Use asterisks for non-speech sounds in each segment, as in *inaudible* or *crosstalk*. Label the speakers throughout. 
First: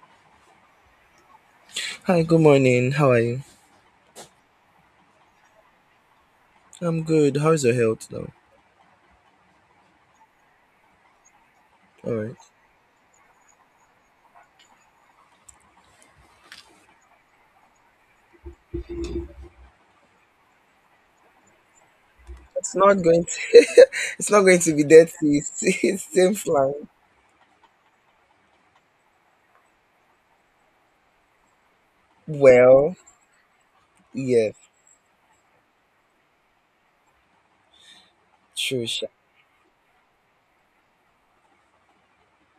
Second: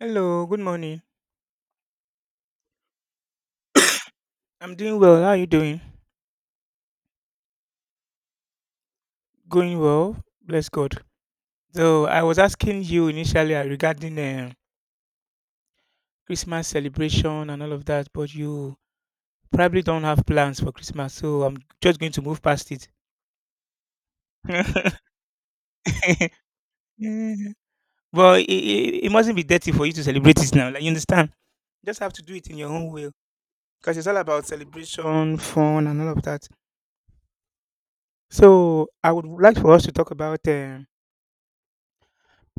Speaker 1: Hello, good morning.
Speaker 2: Hi, good morning. How are you?
Speaker 1: I'm doing well. How are you doing?
Speaker 2: I'm good. How's your health now?
Speaker 1: Going well, bless God. So
Speaker 2: All
Speaker 1: I
Speaker 2: right.
Speaker 1: was asking you initially regarding Christmas celebration and all of that, but you probably don't have plans for Christmas, so I'm just going to move past
Speaker 2: It's
Speaker 1: it.
Speaker 2: not going to. *laughs* It's not going to be
Speaker 1: *laughs*
Speaker 2: dirty. It's, *laughs* it seems like.
Speaker 1: Yeah. But it mustn't be dirty for you to celebrate it now. Like you understand? You just have to do it in your own
Speaker 2: Well,
Speaker 1: way, because it's all about
Speaker 2: yes,
Speaker 1: celebration, fun, and all of that.
Speaker 2: true.
Speaker 1: So
Speaker 2: Sha.
Speaker 1: I would like for us to talk about. Uh,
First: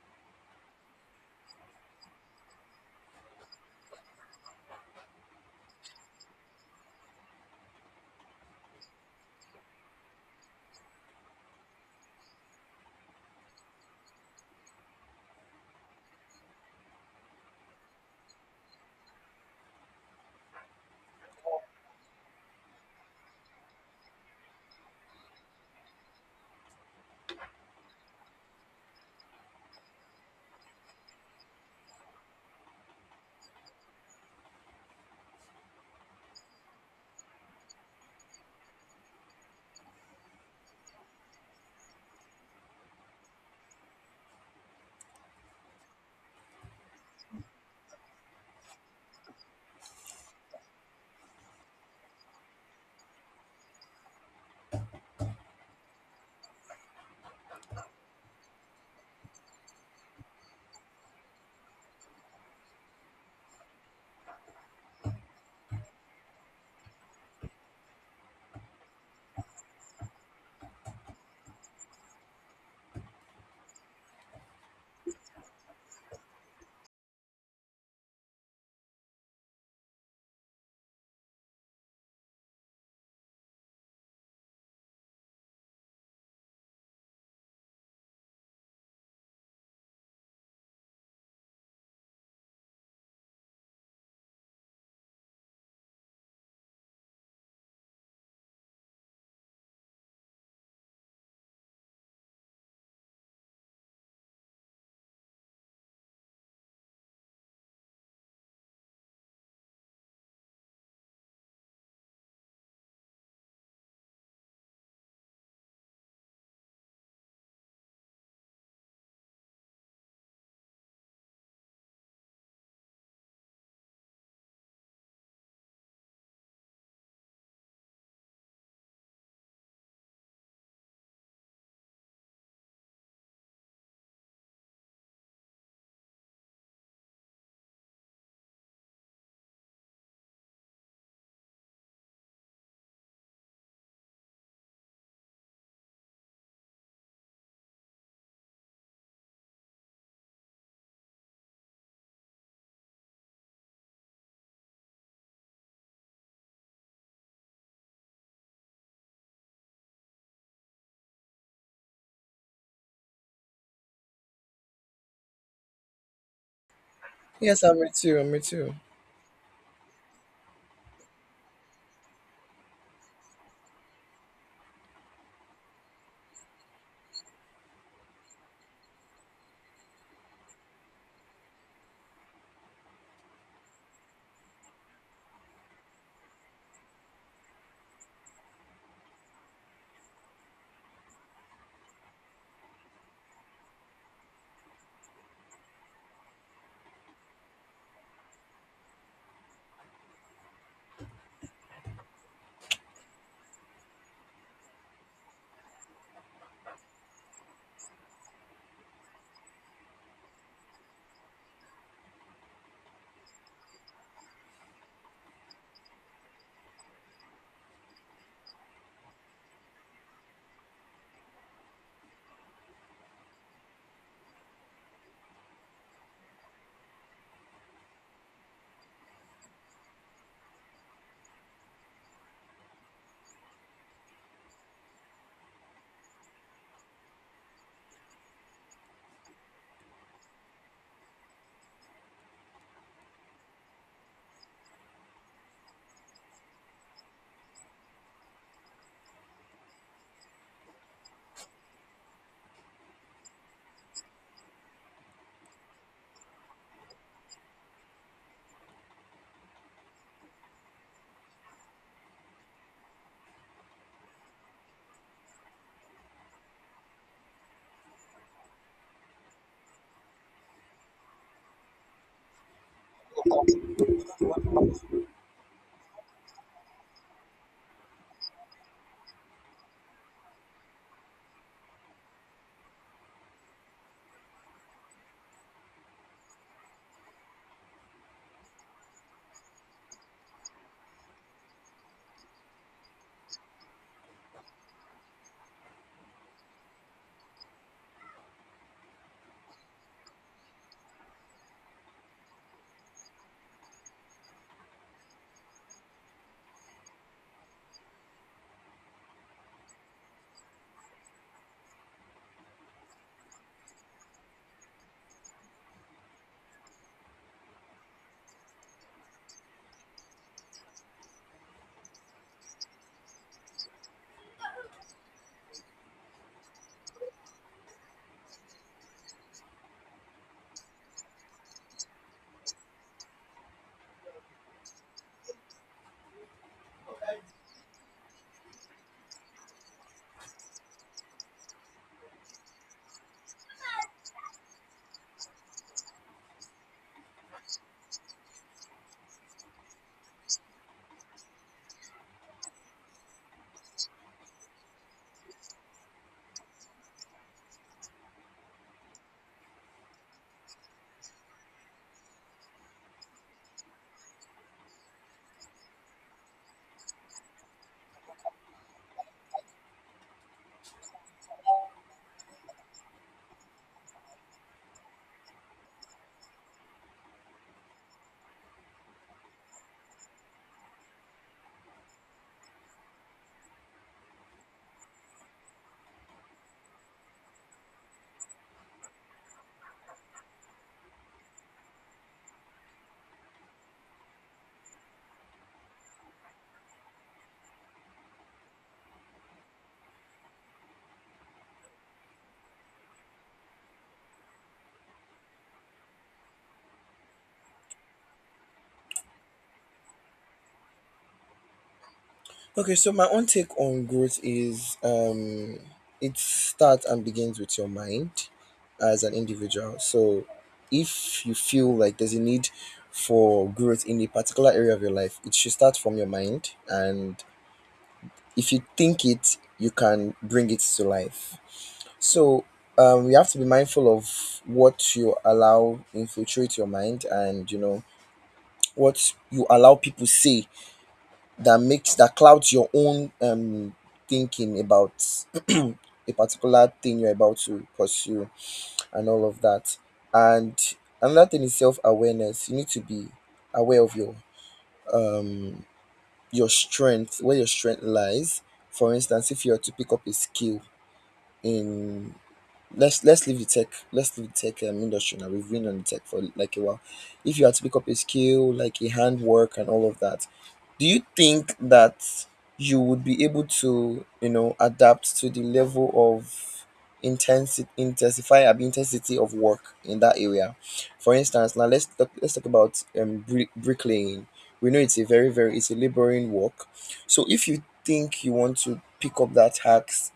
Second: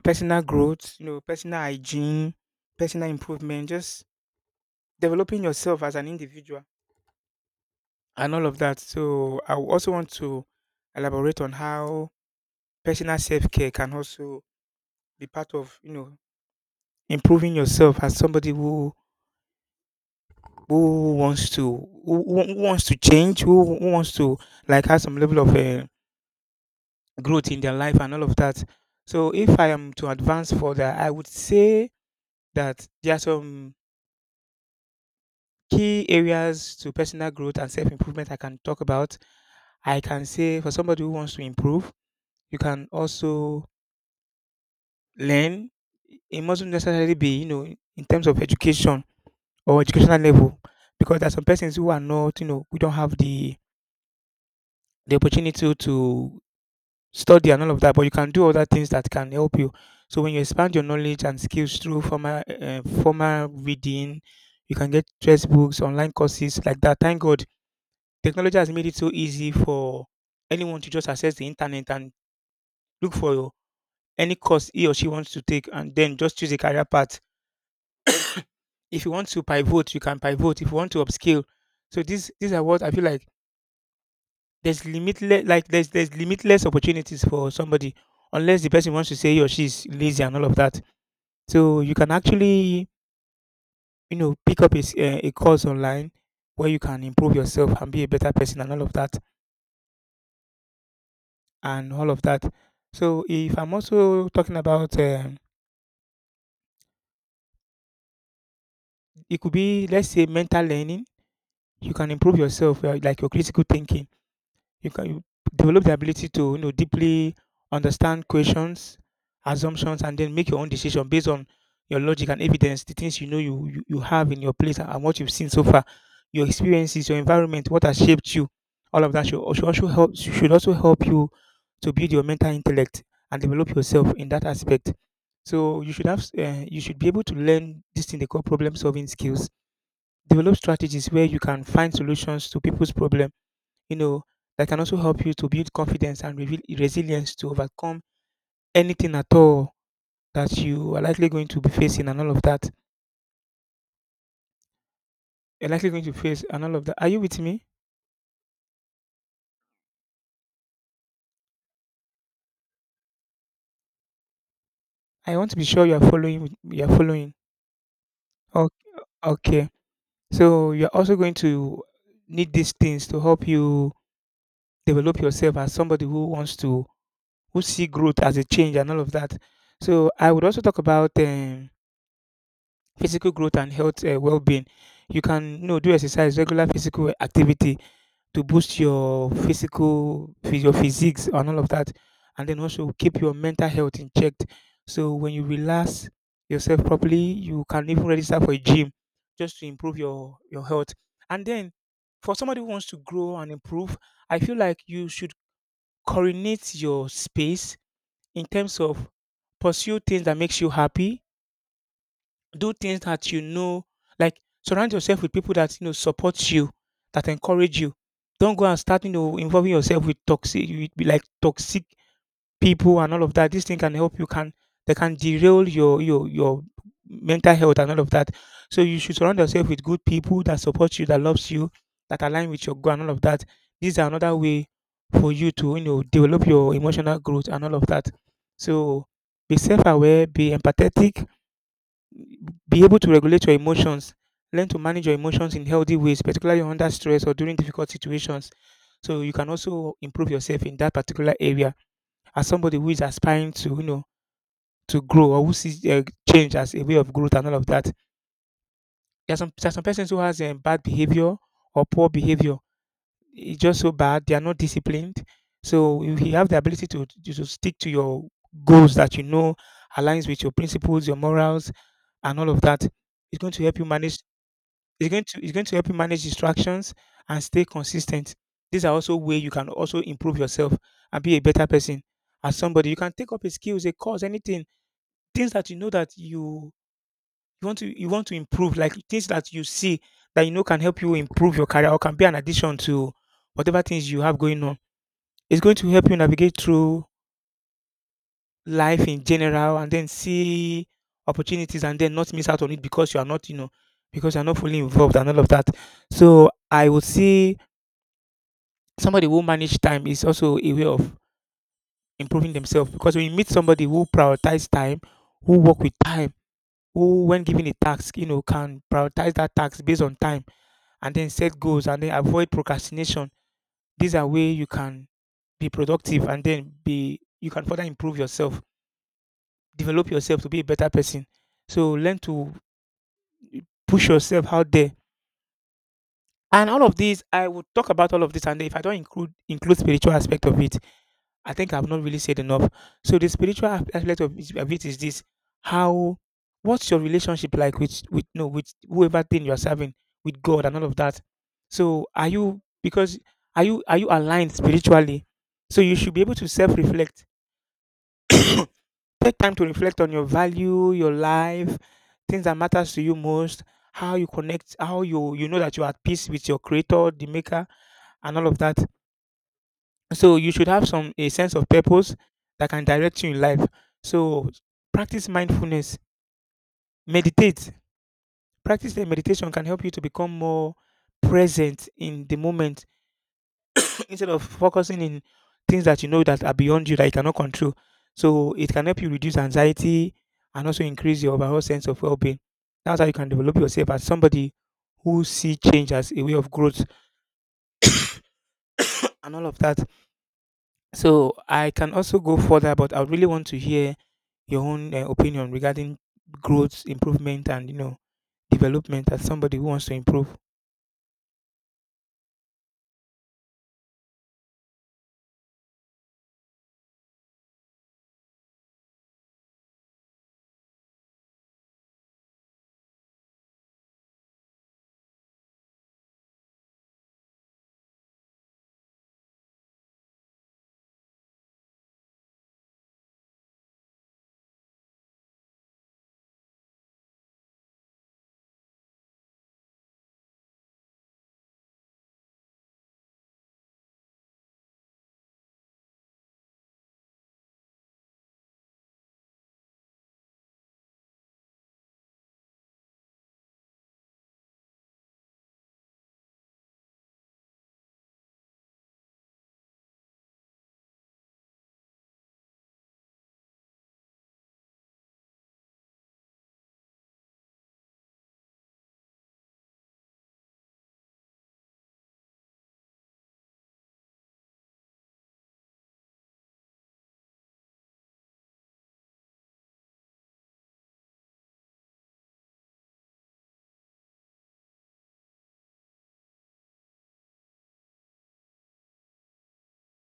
Speaker 1: Personal growth, personal hygiene, personal improvement, just developing yourself as an individual and all of that. So I would also want to elaborate on how personal self-care can also be part of, improving yourself as somebody who wants to who wants to change, who wants to like have some level of growth in their life and all of that. So if I am to advance further, I would say that there are some key areas to personal growth and self improvement I can talk about. I can say for somebody who wants to improve, you can also learn. It mustn't necessarily be, in terms of education or educational level, because there are some persons who are not, who don't have the opportunity to study and all of that. But you can do other things that can help you. So when you expand your knowledge and skills through formal reading, you can get textbooks, online courses like that. Thank God technology has made it so easy for anyone to just access the internet and look for any course he or she wants to take and then just choose a career path. If you want to pivot, you can pivot. If you want to upscale. So these are what I feel like there's limitless like there's limitless opportunities for somebody unless the person wants to say he or she is lazy and all of that. So you can actually, pick up a, s- eh, a course online where you can improve yourself and be a better person and all of that. And all of that. So if I'm also talking about, it could be let's say mental learning. You can improve yourself, like your critical thinking. You develop the ability to deeply understand questions, assumptions, and then make your own decision based on your logic and evidence, the things you know you have in your place and what you've seen so far, your experiences, your environment, what has shaped you. All of that should also help you to build your mental intellect and develop yourself in that aspect. So you should be able to learn this thing they call problem solving skills. Develop strategies where you can find solutions to people's problems you know, that can also help you to build confidence and reveal resilience to overcome anything at all that you are likely going to be facing and all of that. You're likely going to face and all of that. Are you with me? I want to be sure you are following. You are following.
Speaker 2: Yes, I'm me too. I'm me
Speaker 1: O-
Speaker 2: too.
Speaker 1: Okay. So you're also going to need these things to help you develop yourself as somebody who wants to who see growth as a change and all of that. So I would also talk about physical growth and health well-being. You can do exercise, regular physical activity to boost your physiques and all of that and then also keep your mental health in check so when you relax yourself properly you can even register for a gym just to improve your health and then for somebody who wants to grow and improve I feel like you should coordinate your space in terms of pursue things that makes you happy do things that you know, like surround yourself with people that you know support you, that encourage you. Don't go and start, involving yourself with like toxic people and all of that. This thing can help you. Can they can derail your mental health and all of that. So you should surround yourself with good people that support you, that loves you, that align with your goal and all of that. These are another way for you to develop your emotional growth and all of that. So be self-aware, be empathetic, be able to regulate your emotions. Learn to manage your emotions in healthy ways, particularly under stress or during difficult situations. So you can also improve yourself in that particular area as somebody who is aspiring to grow or who sees change as a way of growth and all of that. There are some persons who has bad behavior or poor behavior. It's just so bad. They are not disciplined. So if you have the ability to stick to your goals that you know aligns with your principles, your morals, and all of that. It's going to help you manage It's going to help you manage distractions and stay consistent. These are also way you can also improve yourself and be a better person. As somebody, you can take up a skills, a course, anything, things that you want to improve, like things that you see that you know can help you improve your career or can be an addition to whatever things you have going on. It's going to help you navigate through life in general and then see opportunities and then not miss out on it because you are not, because you're not fully involved and all of that. So I would say somebody who manage time is also a way of improving themselves because when you meet somebody who prioritize time, who work with time, who when given a task, can prioritize that task based on time and then set goals and then avoid procrastination. These are way you can be productive and then be you can further improve yourself, develop yourself to be a better person. So learn to push yourself out there. And all of these, I would talk about all of this, and if I don't include spiritual aspect of it, I think I've not really said enough. So the spiritual aspect of it is this: how, what's your relationship like with no with whoever thing you are serving with God and all of that. So are you aligned spiritually? So you should be able to self reflect. Take time to reflect on your value, your life, things that matters to you most, how you connect, how you know that you are at peace with your Creator, the Maker, and all of that. So you should have some a sense of purpose that can direct you in life. So practice mindfulness, meditate. Practice the meditation can help you to become more present in the moment *clears throat* instead of focusing in things that you know that are beyond you that you cannot control. So it can help you reduce anxiety and also increase your overall sense of well-being. That's how you can develop yourself as somebody who see change as a way of growth and all of that. So I can also go further, but I really want to hear your own opinion regarding growth, improvement, and development as somebody who wants to improve.
Speaker 2: Okay, so my own take on growth is it starts and begins with your mind as an individual. So, if you feel like there's a need for growth in a particular area of your life, it should start from your mind, and if you think it, you can bring it to life. So we have to be mindful of what you allow infiltrate your mind, and you know what you allow people say that makes that clouds your own thinking about a particular thing you're about to pursue, and all of that. And another thing is self awareness. You need to be aware of um, your strength, where your strength lies. For instance, if you are to pick up a skill in let's leave the tech let's leave the tech industry. Now we've been on the tech for like a while. If you had to pick up a skill like a handwork and all of that, do you think that you would be able to you know adapt to the level of intensity intensify and intensity of work in that area? For instance, now let's talk about bricklaying. We know it's a very it's a laboring work. So if you think you want to pick up that hacks,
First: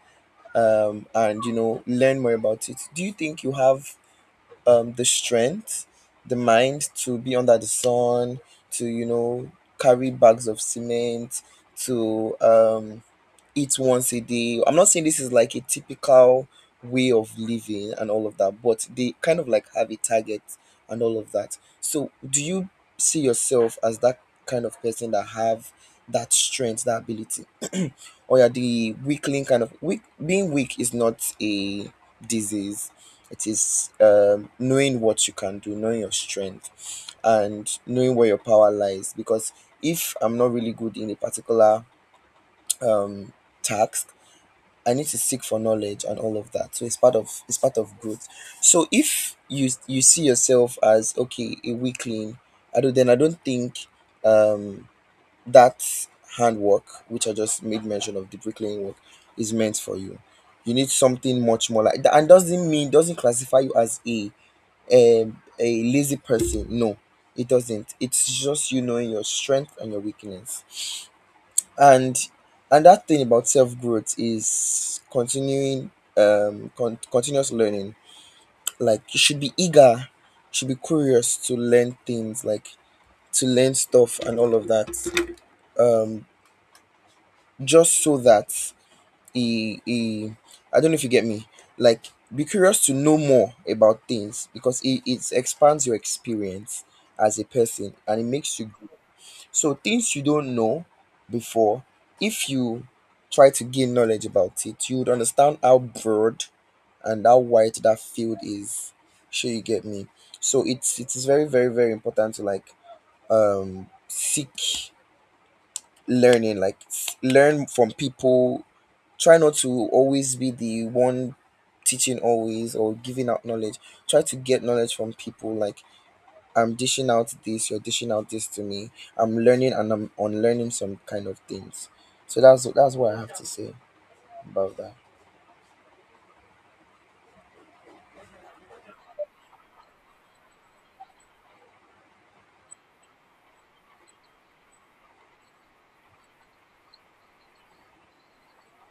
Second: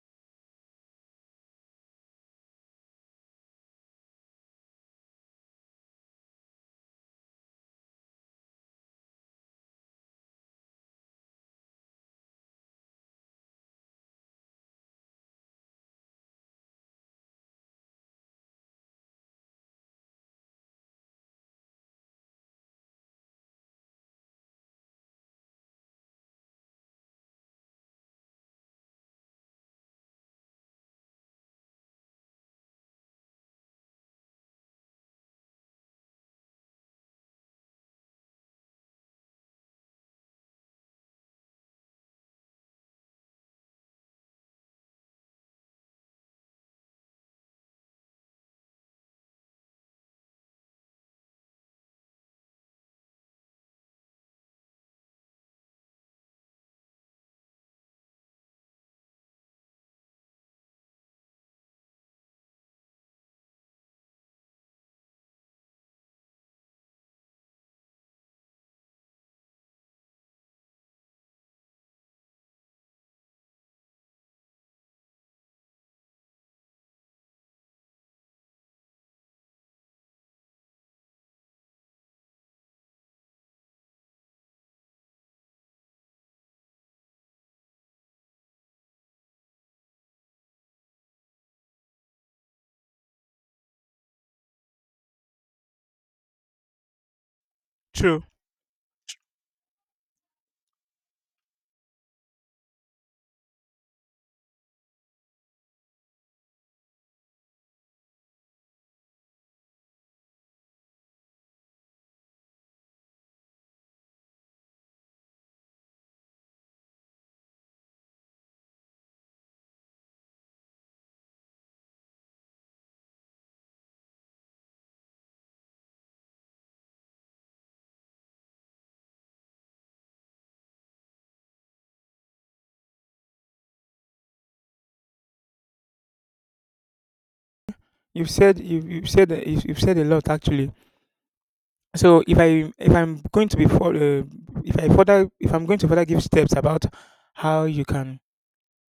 Speaker 2: and you know learn more about it, do you think you have the strength, the mind to be under the sun, to you know carry bags of cement, to eat once a day? I'm not saying this is like a typical way of living and all of that, but they kind of like have a target and all of that. So, do you see yourself as that kind of person that have that strength, that ability, *clears throat* or are the weakling kind of weak? Being weak is not a disease. It is knowing what you can do, knowing your strength, and knowing where your power lies. Because if I'm not really good in a particular um, task, I need to seek for knowledge and all of that. So it's part of growth. So if you see yourself as okay a weakling, I don't then I don't think um that handwork, which I just made mention of, the bricklaying work, is meant for you. You need something much more like that, and doesn't mean doesn't classify you as a lazy person. No, it doesn't. It's just you knowing your strength and your weakness. and and that thing about self growth is continuous learning. Like you should be eager, you should be curious to learn things, like to learn stuff and all of that. um just so that he I don't know if you get me, like be curious to know more about things, because it expands your experience as a person and
Speaker 1: True.
Speaker 2: it makes you. So things you don't know before, if you try to gain knowledge about it, you would understand how broad and how wide that field is. Sure, you get me. So it is very important to like seek learning, like learn from people. Try not to always be the one teaching always or giving out knowledge. Try to get knowledge from people, like I'm dishing out this, you're dishing out this to me. I'm learning and I'm unlearning some kind of things. So that's what I have to say about that.
Speaker 1: You've said a lot actually. So if I'm going to further give steps about how you can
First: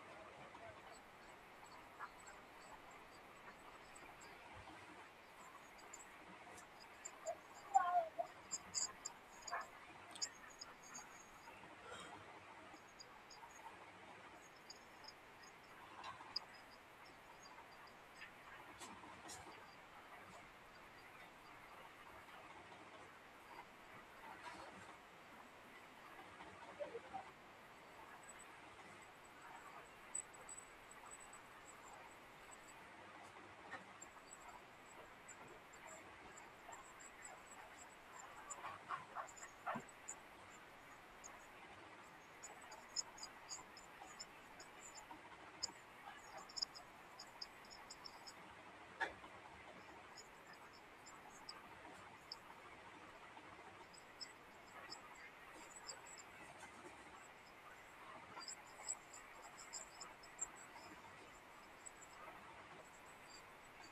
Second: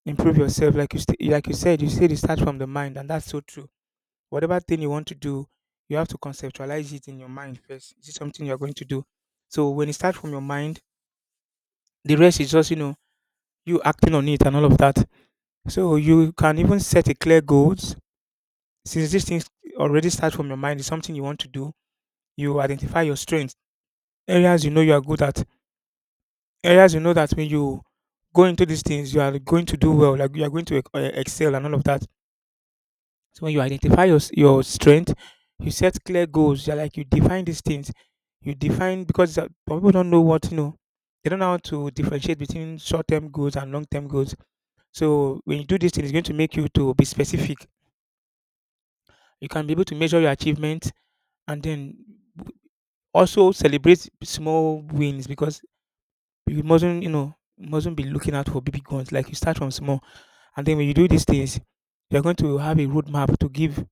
Speaker 1: improve yourself, like you said you start from the mind, and that's so true whatever thing you want to do, you have to conceptualize it in your mind first. Is it something you're going to do? So when it starts from your mind, the rest is just, you acting on it and all of that. So you can even set a clear goals. Since these things already start from your mind, it's something you want to do. You identify your strengths, areas you know you are good at, areas you know that when you go into these things, you are going to do well, like you are going to excel and all of that. So when you identify your your strength, you set clear goals. You're like you define these things. You define because some people don't know what you know. They don't know how to differentiate between short-term goals and long-term goals. So when you do this thing, it's going to make you to be specific. You can be able to measure your achievement, and then w- also celebrate small wins because you mustn't, mustn't be looking out for big ones. Like you start from small, and then when you do these things, you're going to have a roadmap to give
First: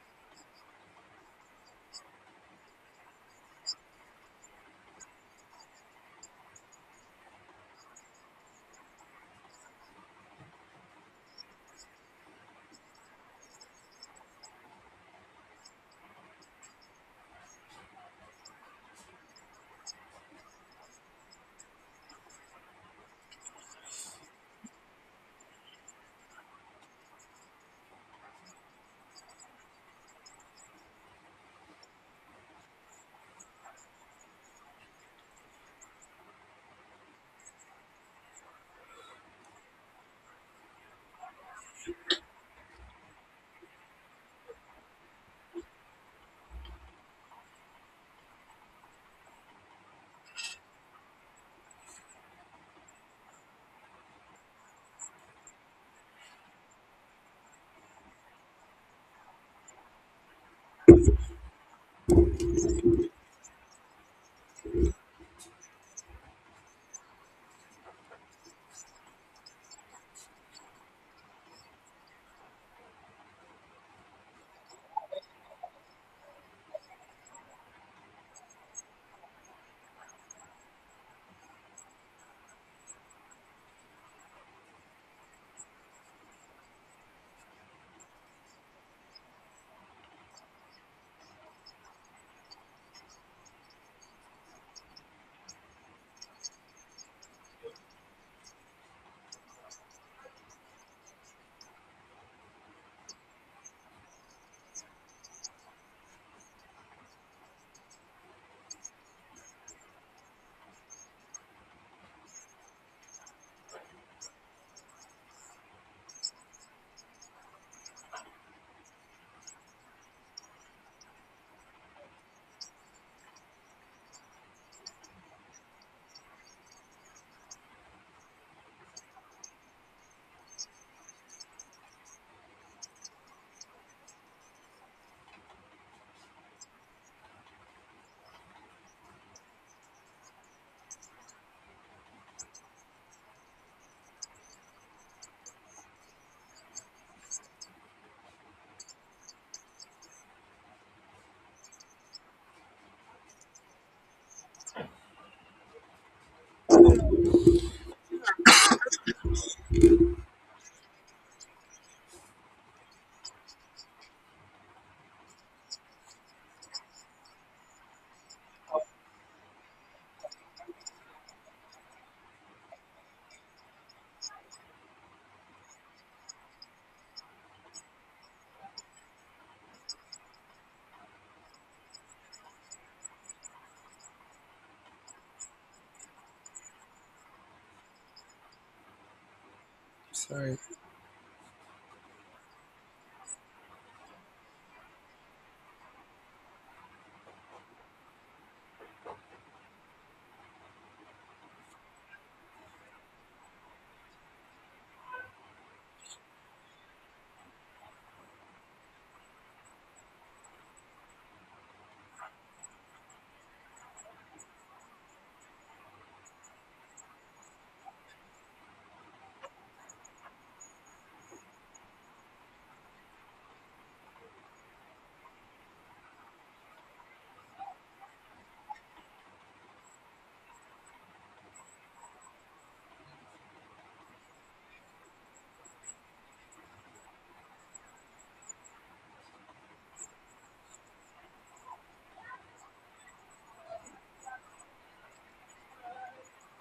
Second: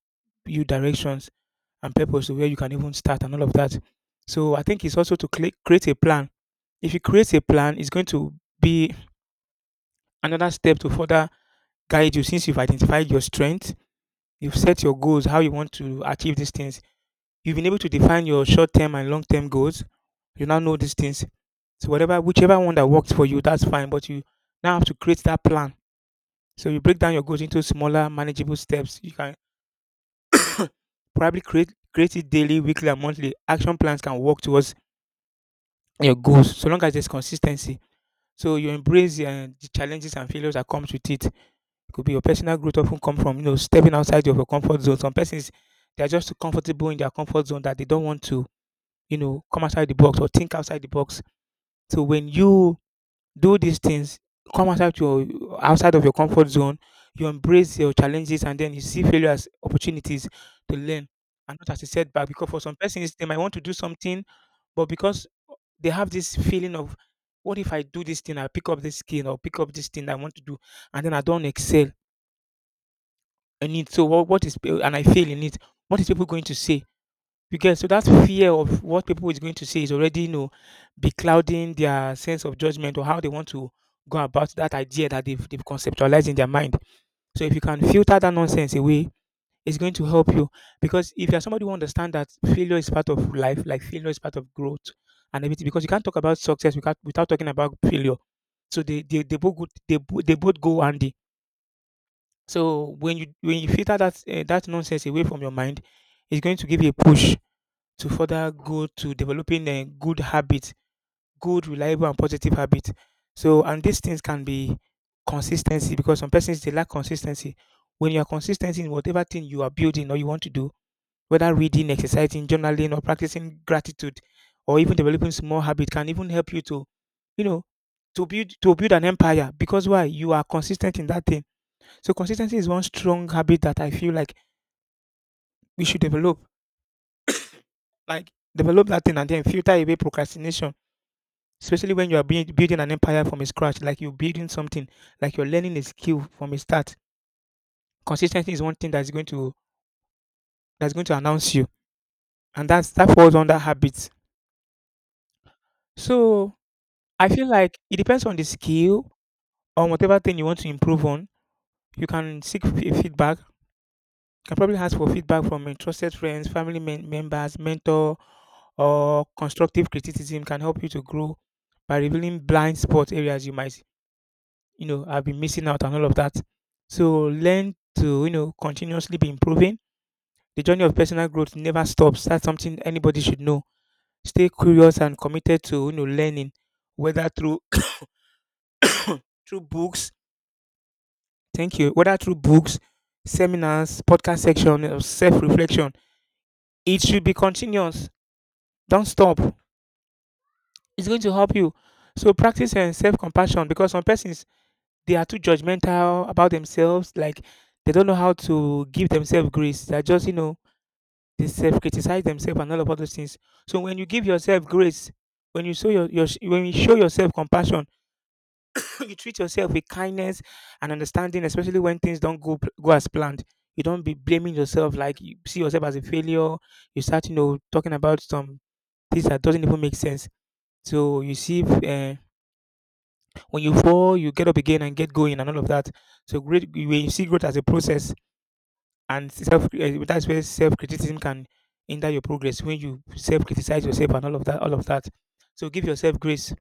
Speaker 1: you directions and purpose to where you can even start and all of that. So I think it's also to create a plan. If you create a plan, it's going to be another step to further guide you. Since you've identified your strength, you've set your goals, how you want to achieve these things, you've been able to define your short term and long term goals. You now know these things. So whatever whichever one that works for you, that's fine. But you now have to create that plan. So you break down your goals into smaller, manageable steps. You can probably create it daily, weekly, and monthly. Action plans can work towards your goals so long as there's consistency. So you embrace the challenges and failures that comes with it. It could be your personal growth often come from, stepping outside of your comfort zone. Some persons, they are just too comfortable in their comfort zone that they don't want to, come outside the box or think outside the box. So when you do these things, come outside your outside of your comfort zone, you embrace your challenges, and then you see failure as opportunities to learn and not as a setback. Because for some persons, they might want to do something, but because they have this feeling of, what if I do this thing, I pick up this skill or pick up this thing I want to do, and then I don't excel in it. So what is and I fail in it? What is people going to say? You get? So that fear of what people is going to say is already, beclouding their sense of judgment or how they want to go about that idea that they've conceptualized in their mind. So if you can filter that nonsense away, is going to help you, because if you're somebody who understands that failure is part of life, like failure is part of growth and everything. Because you can't talk about success without, without talking about failure. So they both go, they both go handy. So when you filter that nonsense away from your mind, it's going to give you a push to further go to developing a good habit, good, reliable, and positive habit. So, and these things can be consistency, because some persons they lack consistency. When you are consistent in whatever thing you are building or you want to do, whether reading, exercising, journaling, or practicing gratitude, or even developing small habit, can even help you to, you know, to build an empire. Because why? You are consistent in that thing. So consistency is one strong habit that I feel like we should develop. Like develop that thing and then filter away procrastination. Especially when you are building an empire from scratch, like you're building something, like you're learning a skill from a start. Consistency is one thing that's going to announce you, and that falls under habits. So I feel like it depends on the skill, on whatever thing you want to improve on. You can seek feedback. You can probably ask for feedback from your trusted friends, family members, mentor, or constructive criticism can help you to grow by revealing blind spot areas you might, have been missing out and all of that. So learn to, continuously be improving. The journey of personal growth never stops. That's something anybody should know. Stay curious and committed to, learning, whether through *coughs* through books,
Speaker 2: Sorry.
Speaker 1: thank you. Whether through books, seminars, podcast section, or self reflection, it should be continuous. Don't stop. It's going to help you. So practice and self compassion, because some persons, they are too judgmental about themselves. Like they don't know how to give themselves grace. They're just, they self criticize themselves and all those things. So when you give yourself grace, when you show your when you show yourself compassion, *clears throat* you treat yourself with kindness and understanding, especially when things don't go as planned. You don't be blaming yourself, like you see yourself as a failure. You start, talking about some things that doesn't even make sense. So you see, when you fall, you get up again and get going and all of that. So great, when you see growth as a process, that's where self criticism can hinder your progress, when you self criticize yourself and all of that, so give yourself grace.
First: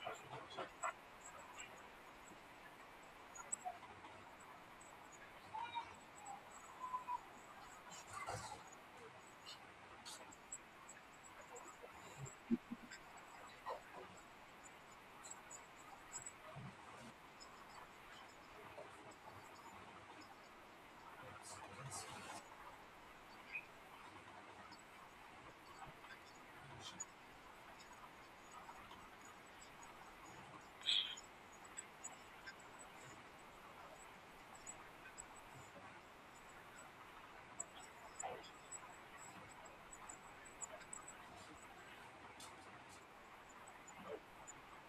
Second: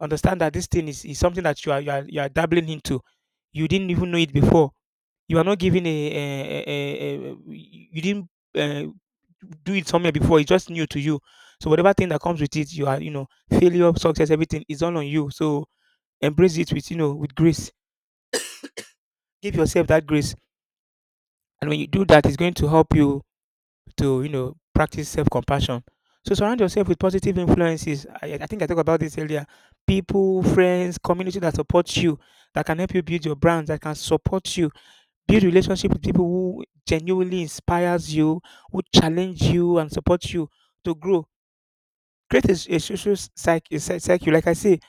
Speaker 1: Understand that this thing is something that you are dabbling into. You didn't even know it before. You are not giving you didn't uh, do it somewhere before. It's just new to you. So whatever thing that comes with it, you are, failure, success, everything is all on you. So embrace it with, with grace. Give yourself that grace, and when you do that, it's going to help you to, practice self-compassion. So surround yourself with positive influences. I think I talked about this earlier. People, friends, community that support you, that can help you build your brand, that can support you, build relationship with people who genuinely inspires you, who challenge you and support you to grow. Create a social cycle. Like I say,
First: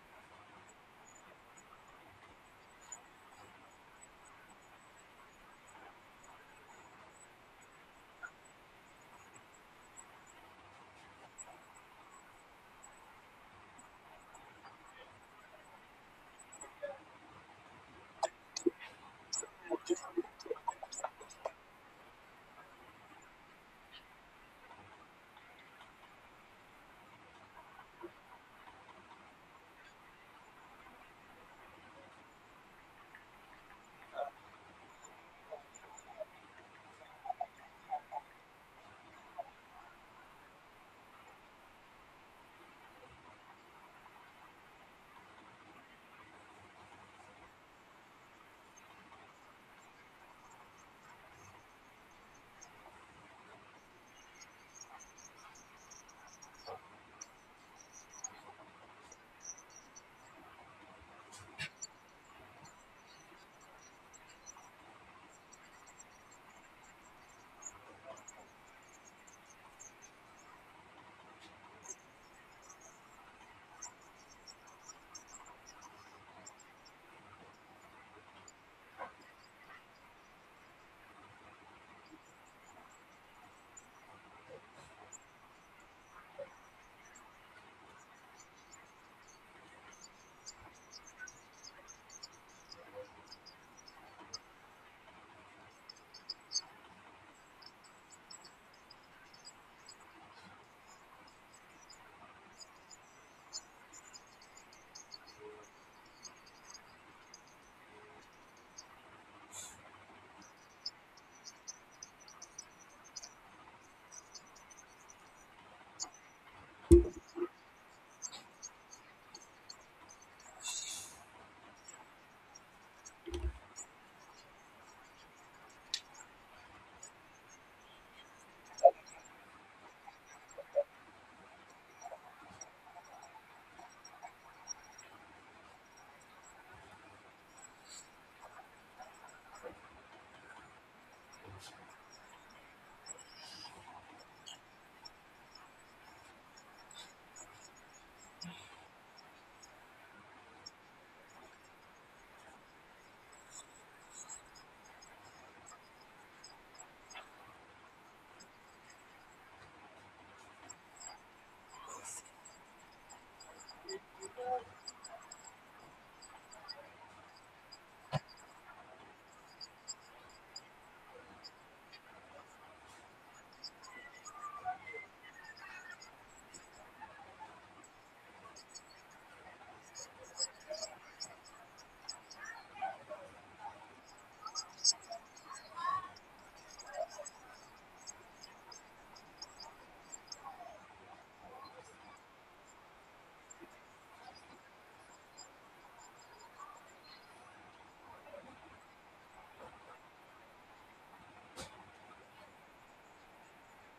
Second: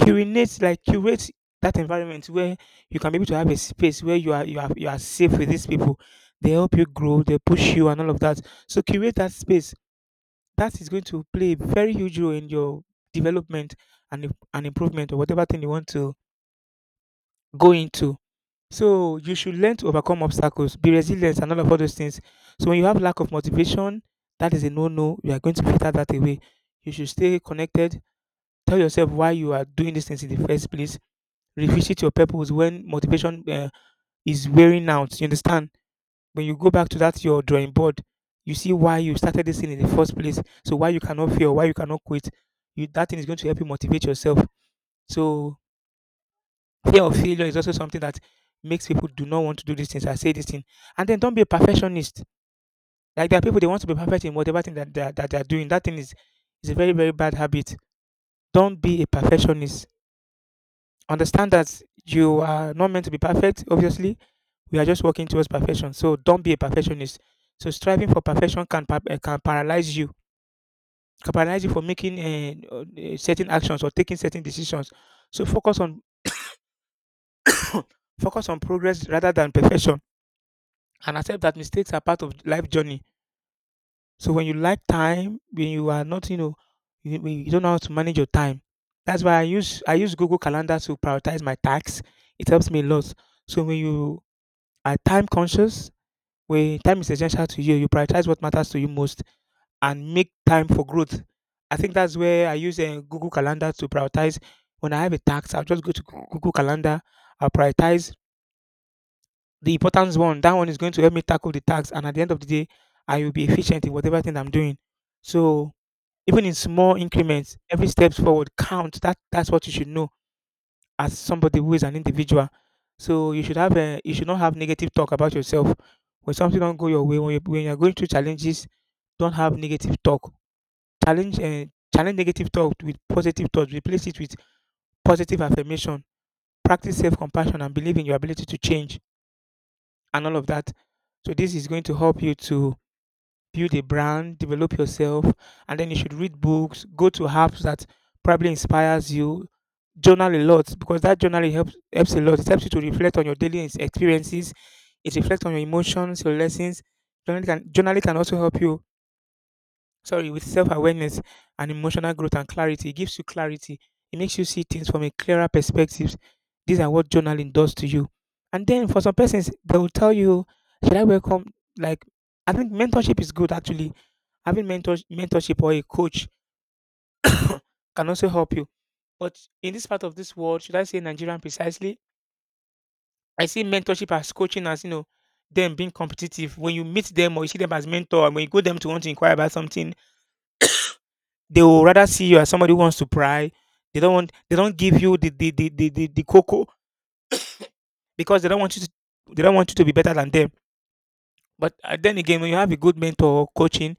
Speaker 1: curate like curate that environment where you can be able to have a space where you are safe with these people. They help you grow, they push you and all of that. So curate that space. That is going to play a very huge role in your development and improvement, or whatever thing you want to go into. So you should learn to overcome obstacles, be resilient, and all those things. So when you have lack of motivation, that is a no-no. You are going to filter that away. You should stay connected. Tell yourself why you are doing these things in the first place. Revisit your purpose when motivation is wearing out. You understand? When you go back to that your drawing board, you see why you started this thing in the first place. So why you cannot fail, why you cannot quit. You, that thing is going to help you motivate yourself. So fear of failure is also something that makes people do not want to do these things. I say this thing, and then don't be a perfectionist. Like there are people, they want to be perfect in whatever thing that they are doing. That thing is a very, very bad habit. Don't be a perfectionist. Understand that you are not meant to be perfect. Obviously, we are just working towards perfection. So don't be a perfectionist. So striving for perfection can can paralyze you for making certain actions or taking certain decisions. So focus on progress rather than perfection, and accept that mistakes are part of life journey. So when you lack time, when you are not, when you don't know how to manage your time. That's why I use Google Calendar to prioritize my tasks. It helps me a lot. So when you are time conscious, where time is essential to you, you prioritize what matters to you most and make time for growth. I think that's where I use a Google Calendar to prioritize. When I have a task, I'll just go to Google Calendar. I'll prioritize the important one. That one is going to help me tackle the task. And at the end of the day, I will be efficient in whatever thing I'm doing. So even in small increments, every steps forward count. That's what you should know as somebody who is an individual. So you should have a, you should not have negative talk about yourself. When something don't go your way, when you're going through challenges, don't have negative talk. Challenge uh, Challenge negative talk with positive thoughts. Replace it with positive affirmation. Practice self compassion and believe in your ability to change and all of that. So this is going to help you to build a brand, develop yourself, and then you should read books, go to apps that probably inspires you, journal a lot, because that journaling helps a lot. It helps you to reflect on your daily experiences. It reflects on your emotions, your lessons. Journaling can also help you, sorry, with self-awareness and emotional growth and clarity. It gives you clarity. It makes you see things from a clearer perspective. These are what journaling does to you. And then for some persons, they will tell you, should I welcome, like, I think mentorship is good actually. Having mentorship or a coach can also help you. But in this part of this world, should I say Nigerian precisely? I see mentorship as coaching, as, them being competitive. When you meet them or you see them as mentor, and when you go them to want to inquire about something, they will rather see you as somebody who wants to pry. They don't give you the cocoa, because they don't want you to, they don't want you to be better than them. But then again, when you have a good mentor coaching,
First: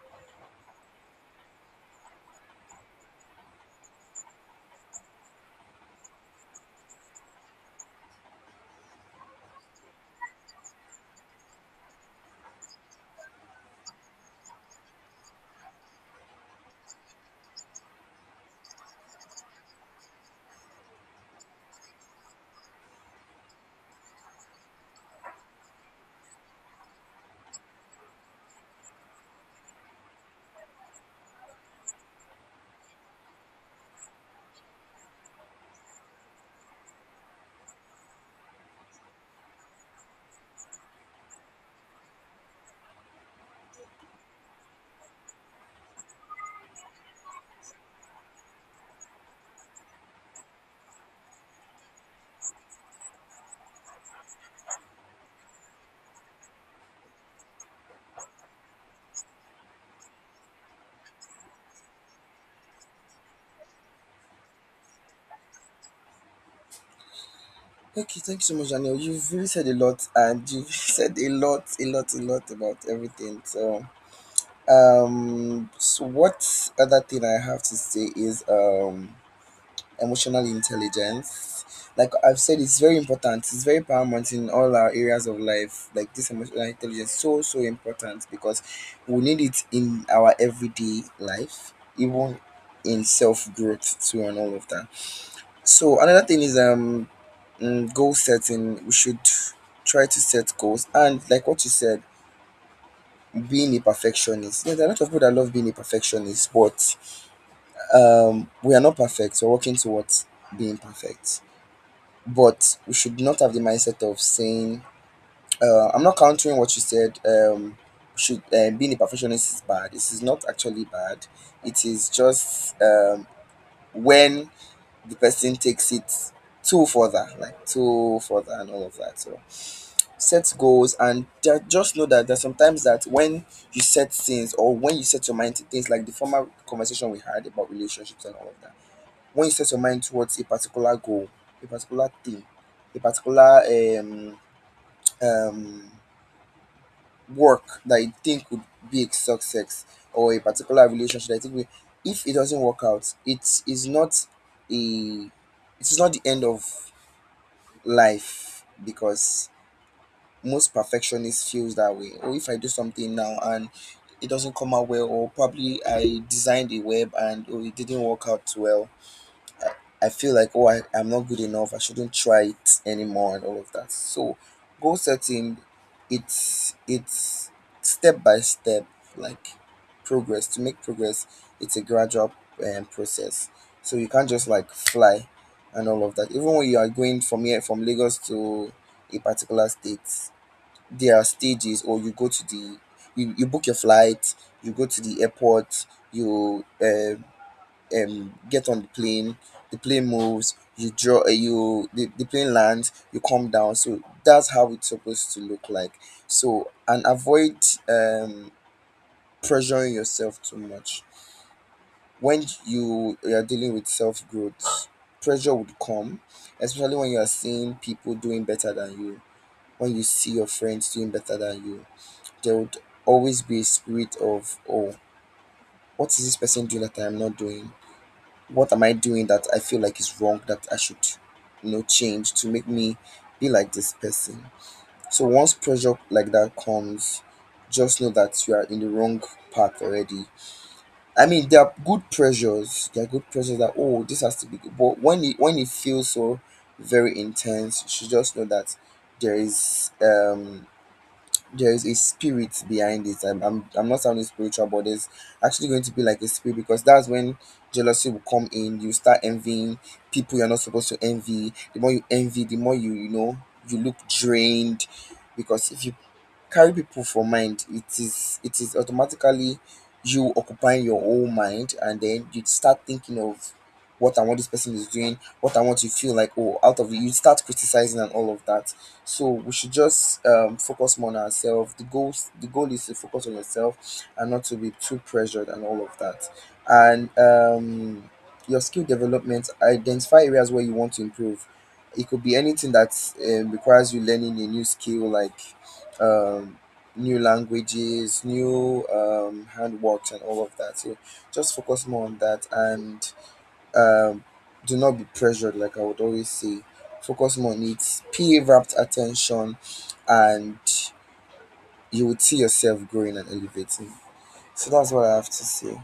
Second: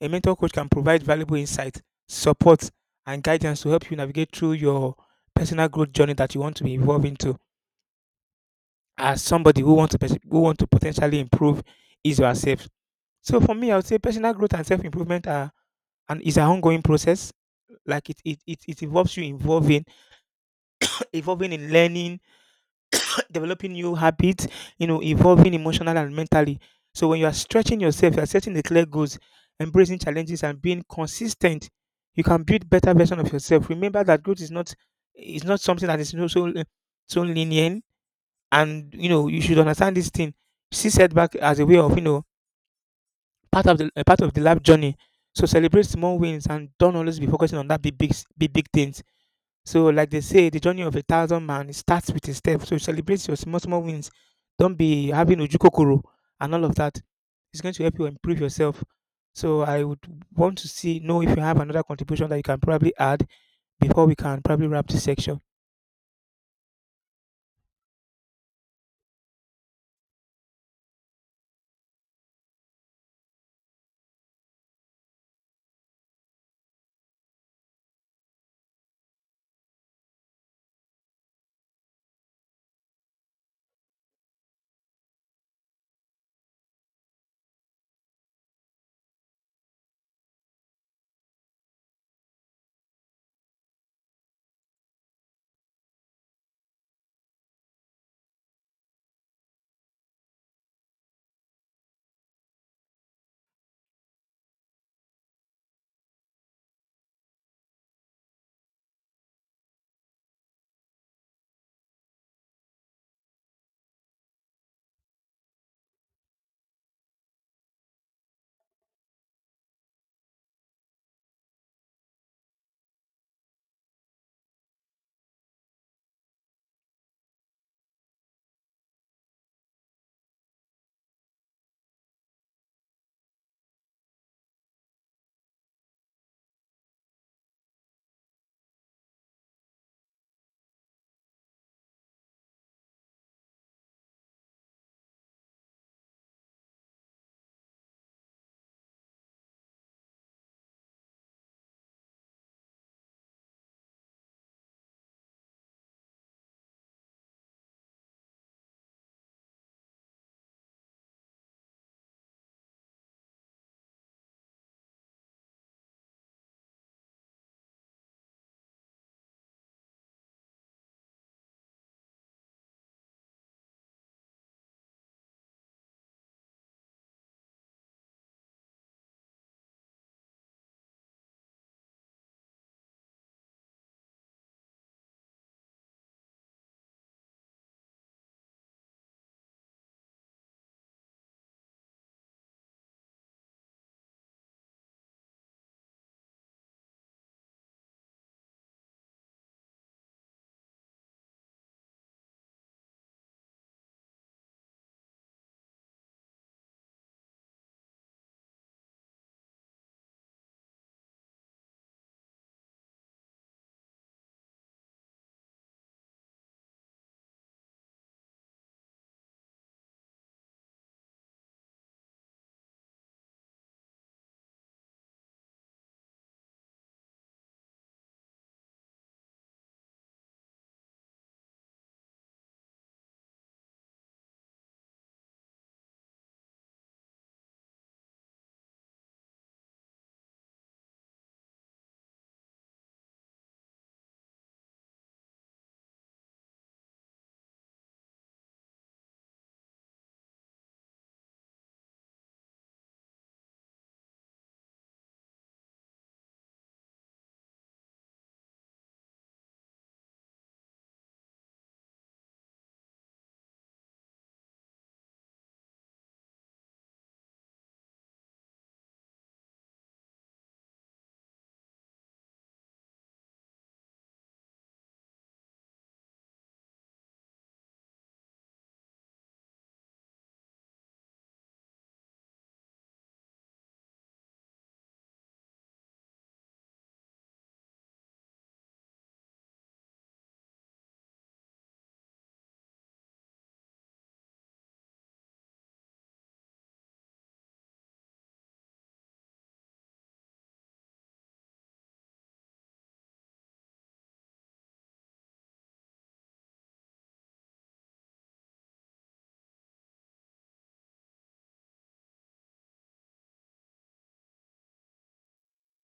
Speaker 1: a mentor coach can provide valuable insight, support, and guidance to help you navigate through your personal growth journey that you want to be involved into, as somebody who wants to pers- who want to potentially improve is yourself. So for me, I would say personal growth and self improvement are and is an ongoing process. Like it involves you involving evolving in learning, *clears throat* developing new habits, you know, evolving emotionally and mentally. So when you are stretching yourself, you are setting the clear goals, embracing challenges and being consistent, you can build better version of yourself. Remember that growth is not something that is so linear, and you know, you should understand this thing. See setback as a way of, you know, part of the life journey. So celebrate small wins, and don't always be focusing on that big things. So, like they say, the journey of a thousand man, it starts with a step. So, celebrate your small wins. Don't be having ojukokoro and all of that. It's going to help you improve yourself. So, I would want to see know if you have another contribution that you can probably add before we can probably wrap this section.
Speaker 2: Okay, thank you so much, Daniel. You've really said a lot, and you've *laughs* said a lot, a lot, a lot about everything. So so what other thing I have to say is emotional intelligence. Like I've said, it's very important. It's very paramount in all our areas of life. Like this emotional intelligence, so so important because we need it in our everyday life, even in self growth too, and all of that. So another thing is goal setting. We should try to set goals, and like what you said, being a perfectionist. Yeah, there are a lot of people that love being a perfectionist, but we are not perfect. We're working towards being perfect. But we should not have the mindset of saying, I'm not countering what you said. Should being a perfectionist is bad. It is not actually bad. It is just when the person takes it too further, like too further and all of that. So set goals and just know that there's sometimes that when you set things or when you set your mind to things, like the former conversation we had about relationships and all of that, when you set your mind towards a particular goal, a particular thing, a particular um, um, work that you think would be a success, or a particular relationship that you think will, if it doesn't work out, it is not a, it is not the end of life, because most perfectionists feels that way. Or if I do something now and it doesn't come out well, or probably I designed a web and oh, it didn't work out well, I feel like, oh, I'm not good enough. I shouldn't try it anymore and all of that. So goal setting, it's step by step, like progress. To make progress, it's a gradual process. So you can't just like fly and all of that. Even when you are going from here from Lagos to a particular state, there are stages. Or you go to the, you book your flight, you go to the airport, you get on the plane, the plane moves, you draw you the plane lands, you come down. So that's how it's supposed to look like. So and avoid um pressuring yourself too much when you are dealing with self growth, pressure would come, especially when you are seeing people doing better than you, when you see your friends doing better than you, there would always be a spirit of oh, what is this person doing that I'm not doing, what am I doing that I feel like is wrong that I should, you know, change to make me be like this person? So once pressure like that comes, just know that you are in the wrong path already. I mean, there are good pressures. There are good pressures that oh, this has to be good. But when it feels so very intense, you should just know that there is um there is a spirit behind it. I'm not sounding spiritual, but there's actually going to be like a spirit, because that's when jealousy will come in. You start envying people you're not supposed to envy. The more you envy, the more you, you know, you look drained. Because if you carry people for mind, it is automatically you occupying your whole mind, and then you start thinking of what and what this person is doing, what and what you feel like oh out of it, you start criticizing and all of that. So we should just focus more on ourselves. The goal is to focus on yourself and not to be too pressured and all of that. And your skill development, identify areas where you want to improve. It could be anything that requires you learning a new skill, like um, new languages, new handworks, and all of that. So just focus more on that, and um, do not be pressured, like I would always say. Focus more on it, pay rapt attention, and you would see yourself growing and elevating. So that's what I have to say.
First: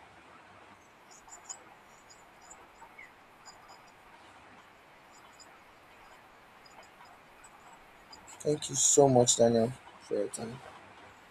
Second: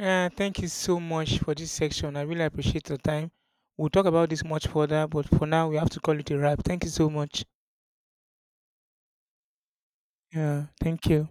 Speaker 1: Yeah, thank you so much for this section. I really appreciate your time. We'll talk about this much further, but for now, we have to call it a wrap. Thank you so much.
Speaker 2: Thank you so much, Daniel, for your time.
Speaker 1: Yeah, thank you.